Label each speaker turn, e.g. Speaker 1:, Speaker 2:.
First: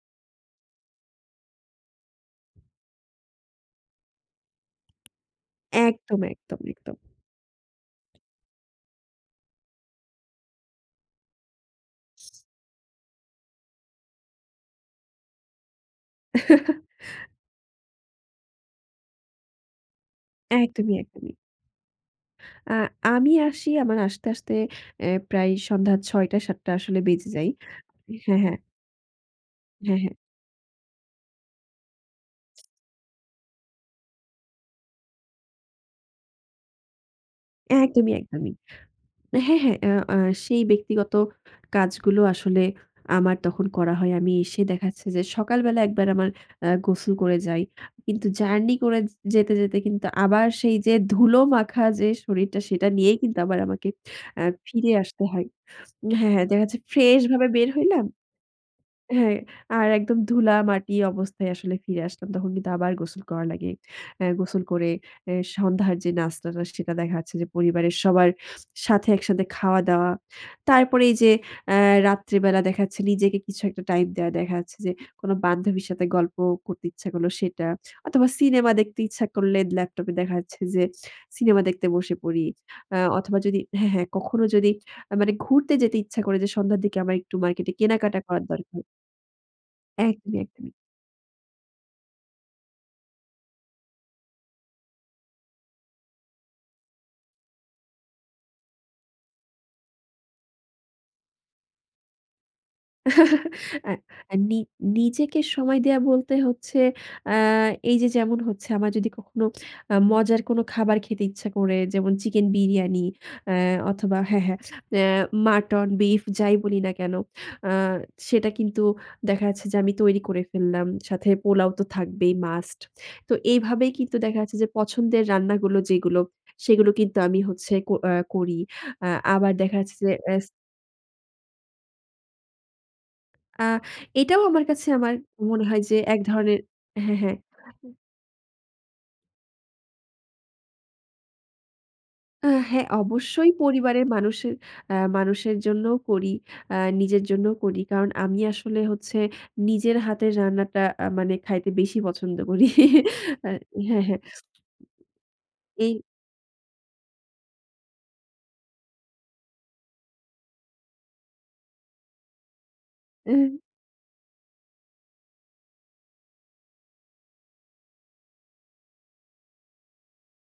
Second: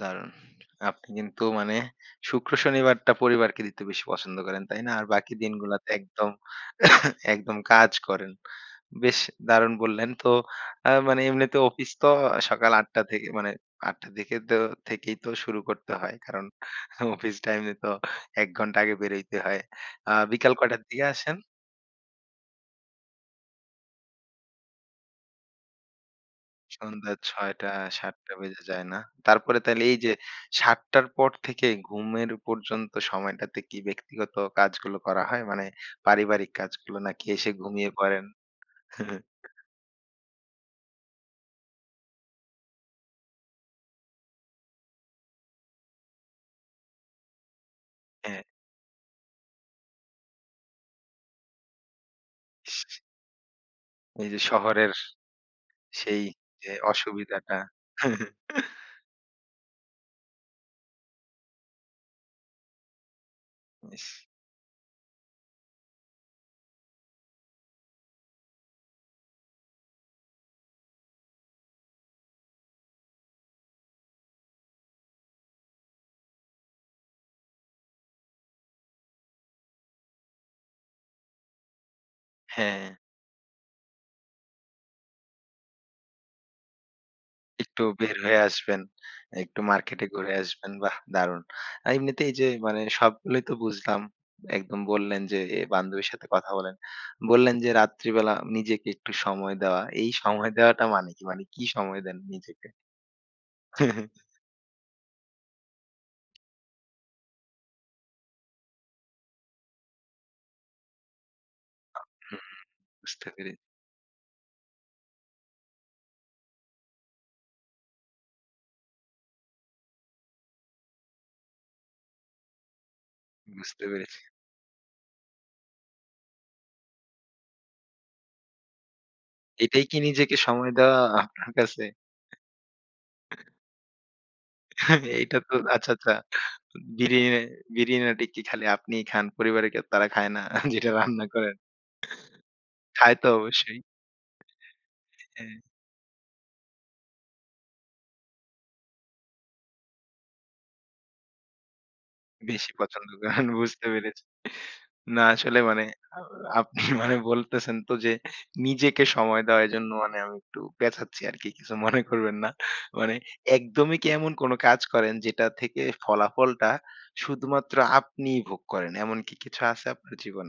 Speaker 1: দারুন। আপনি কিন্তু মানে শুক্র-শনিবারটা পরিবারকে দিতে বেশি পছন্দ করেন তাই না? আর বাকি দিনগুলাতে
Speaker 2: একদম,
Speaker 1: একদম,
Speaker 2: একদম, একদম।
Speaker 1: একদম কাজ করেন। বেশ দারুণ বললেন। তো আ মানে এমনিতে অফিস তো সকাল ৮ টা থেকে মানে ৮ টা দিকে তো থেকেই তো শুরু করতে হয়। কারণ অফিস টাইমে তো এমনি তো ১ ঘণ্টা আগে বের হইতে হয়। আ বিকাল কইটার
Speaker 2: একদমই,
Speaker 1: দিকে
Speaker 2: একদমই।
Speaker 1: আসেন?
Speaker 2: আ আমি আসি আমার আসতে, আসতে, অ্যাঁ প্রায় সন্ধ্যা ৬ টা ৭ টা আসলে
Speaker 1: সন্ধ্যা
Speaker 2: বেজে যায়।
Speaker 1: ৬ টা ৭টা
Speaker 2: হ্যাঁ, হ্যাঁ।
Speaker 1: বেজে যায় না। তারপরে তাইলে
Speaker 2: হ্যাঁ,
Speaker 1: এই যে,
Speaker 2: হ্যাঁ।
Speaker 1: ৭ টার পর থেকে ঘুমের পর্যন্ত সময়টাতে কি ব্যক্তিগত কাজগুলো করা হয়? মানে পারিবারিক কাজগুলো নাকি এসে ঘুমিয়ে
Speaker 2: একদমই,
Speaker 1: পড়েন?
Speaker 2: একদমই। হ্যাঁ, হ্যাঁ, ও আ সেই ব্যক্তিগত কাজগুলো আসলে আমার তখন করা হয়। আমি এসে দেখাচ্ছে যে, সকালবেলা একবার আমার অ্যা গোসল করে যাই। কিন্তু
Speaker 1: হ্যাঁ।
Speaker 2: জার্নি করে যেতে, যেতে, কিন্তু আবার সেই যে, ধুলো মাখা যে, শরীরটা সেটা নিয়েই কিন্তু আবার আমাকে
Speaker 1: এই যে,
Speaker 2: আ ফিরে
Speaker 1: শহরের
Speaker 2: আসতে হয়।
Speaker 1: সেই
Speaker 2: হ্যাঁ, হ্যাঁ,
Speaker 1: যে,
Speaker 2: দেখাচ্ছে ফ্রেশ ভাবে
Speaker 1: অসুবিধাটা।
Speaker 2: বের হইলাম। হ্যাঁ, আর একদম ধুলা মাটি অবস্থায় আসলে ফিরে আসলাম। তখন কিন্তু আবার গোসল করা লাগে।
Speaker 1: ইস!
Speaker 2: অ্যাঁ গোসল করে এ্যা সন্ধ্যার যে, নাস্তাটা সেটা দেখা যাচ্ছে যে, পরিবারের সবার সাথে একসাথে খাওয়া-দাওয়া। তারপরে এই যে, অ্যাঁ রাত্রিবেলা দেখাচ্ছে নিজেকে কিছু একটা টাইম দেওয়া দেখা যাচ্ছে যে, কোন বান্ধবীর সাথে গল্প করতে ইচ্ছা করল সেটা। অথবা সিনেমা দেখতে ইচ্ছা করলে ল্যাপটপ এ দেখা যাচ্ছে যে, সিনেমা দেখতে বসে পড়ি।
Speaker 1: হ্যাঁ।
Speaker 2: আ অথবা যদি হ্যাঁ, হ্যাঁ, কখনো যদি মানে ঘুরতে যেতে ইচ্ছা করে যে, সন্ধ্যার দিকে আমার একটু মার্কেট
Speaker 1: একটু বের
Speaker 2: কেনাকাটা
Speaker 1: হয়ে
Speaker 2: করা
Speaker 1: আসবেন।
Speaker 2: দরকার।
Speaker 1: একটু মার্কেটে
Speaker 2: এক
Speaker 1: ঘুরে
Speaker 2: মিনিট। [unintelligible]
Speaker 1: আসবেন বাহ্‌! দারুন। এমনিতেই যে, মানে সবগুলোই তো বুঝলাম। একদম বললেন যে, বান্ধবীর সাথে কথা বলেন। বললেন যে, রাত্রিবেলা নিজেকে একটু সময় দেওয়া। এই সময় দেওয়াটা মানে কি? মানে কি সময় দেন নিজেকে?
Speaker 2: আ আ নি নিজেকে সময় দেয়া বলতে হচ্ছে আ এই যে, যেমন হচ্ছে আমার যদি কখনো আ মজার কোন খাবার খেতে ইচ্ছা করে
Speaker 1: আ
Speaker 2: যেমন
Speaker 1: হুম,
Speaker 2: চিকেন বিরিয়ানি
Speaker 1: বুঝতে পেরে
Speaker 2: আ অথবা হ্যাঁ, হ্যাঁ, আ মাটন বিফ যাই বলি না কেন আ সেটা কিন্তু দেখা যাচ্ছে যে, আমি তৈরি করে ফেললাম। সাথে পোলাও তো থাকবেই মাস্ট। তো
Speaker 1: বুঝতে
Speaker 2: এইভাবেই কিন্তু
Speaker 1: পেরেছি।
Speaker 2: দেখা যাচ্ছে যে, পছন্দের রান্নাগুলো যেগুলো সেগুলো কিন্তু আমি হচ্ছে আ করি। আ আবার দেখা
Speaker 1: এটাই
Speaker 2: যাচ্ছে
Speaker 1: কি
Speaker 2: যে,
Speaker 1: নিজেকে
Speaker 2: এস
Speaker 1: সময় দেওয়া আপনার কাছে?
Speaker 2: আ এটাও আমার কাছে আমার
Speaker 1: এইটা তো
Speaker 2: মনে হয়
Speaker 1: আচ্ছা,
Speaker 2: যে,
Speaker 1: আচ্ছা।
Speaker 2: এক ধরনের
Speaker 1: বিরি
Speaker 2: হ্যাঁ, হ্যাঁ।
Speaker 1: এ্যা
Speaker 2: [unintelligible]
Speaker 1: বিরিয়ানিটা খালি আপনিই খান। পরিবারের কে তারা খায় না। যেটা রান্না করেন?
Speaker 2: আ হ্যাঁ,
Speaker 1: খায় তো
Speaker 2: অবশ্যই
Speaker 1: অবশ্যই।
Speaker 2: পরিবারের মানুষের এ্যা
Speaker 1: [unintelligible]
Speaker 2: মানুষের
Speaker 1: হ্যাঁ।
Speaker 2: জন্যও করি। আ নিজের জন্যও করি। কারণ আমি আসলে হচ্ছে নিজের হাতের রান্নাটা আ মানে খাইতে বেশি পছন্দ করি
Speaker 1: বেশি পছন্দ করেন
Speaker 2: আ
Speaker 1: বুঝতে
Speaker 2: হ্যাঁ, হ্যাঁ।
Speaker 1: পেরেছি না আসলে মানে
Speaker 2: এই
Speaker 1: আ আপনি মানে বলতেছেন তো যে, নিজেকে সময় দেওয়া এজন্য মানে আমি একটু পেচাচ্ছি আরকি। কিছু মনে করবেন না মানে
Speaker 2: এ
Speaker 1: একদমই কি এমন কোন কাজ করেন যেটা থেকে ফলাফলটা শুধুমাত্র আপনিই ভোগ করেন। এমনকি কিছু আছে আপনার জীবনে?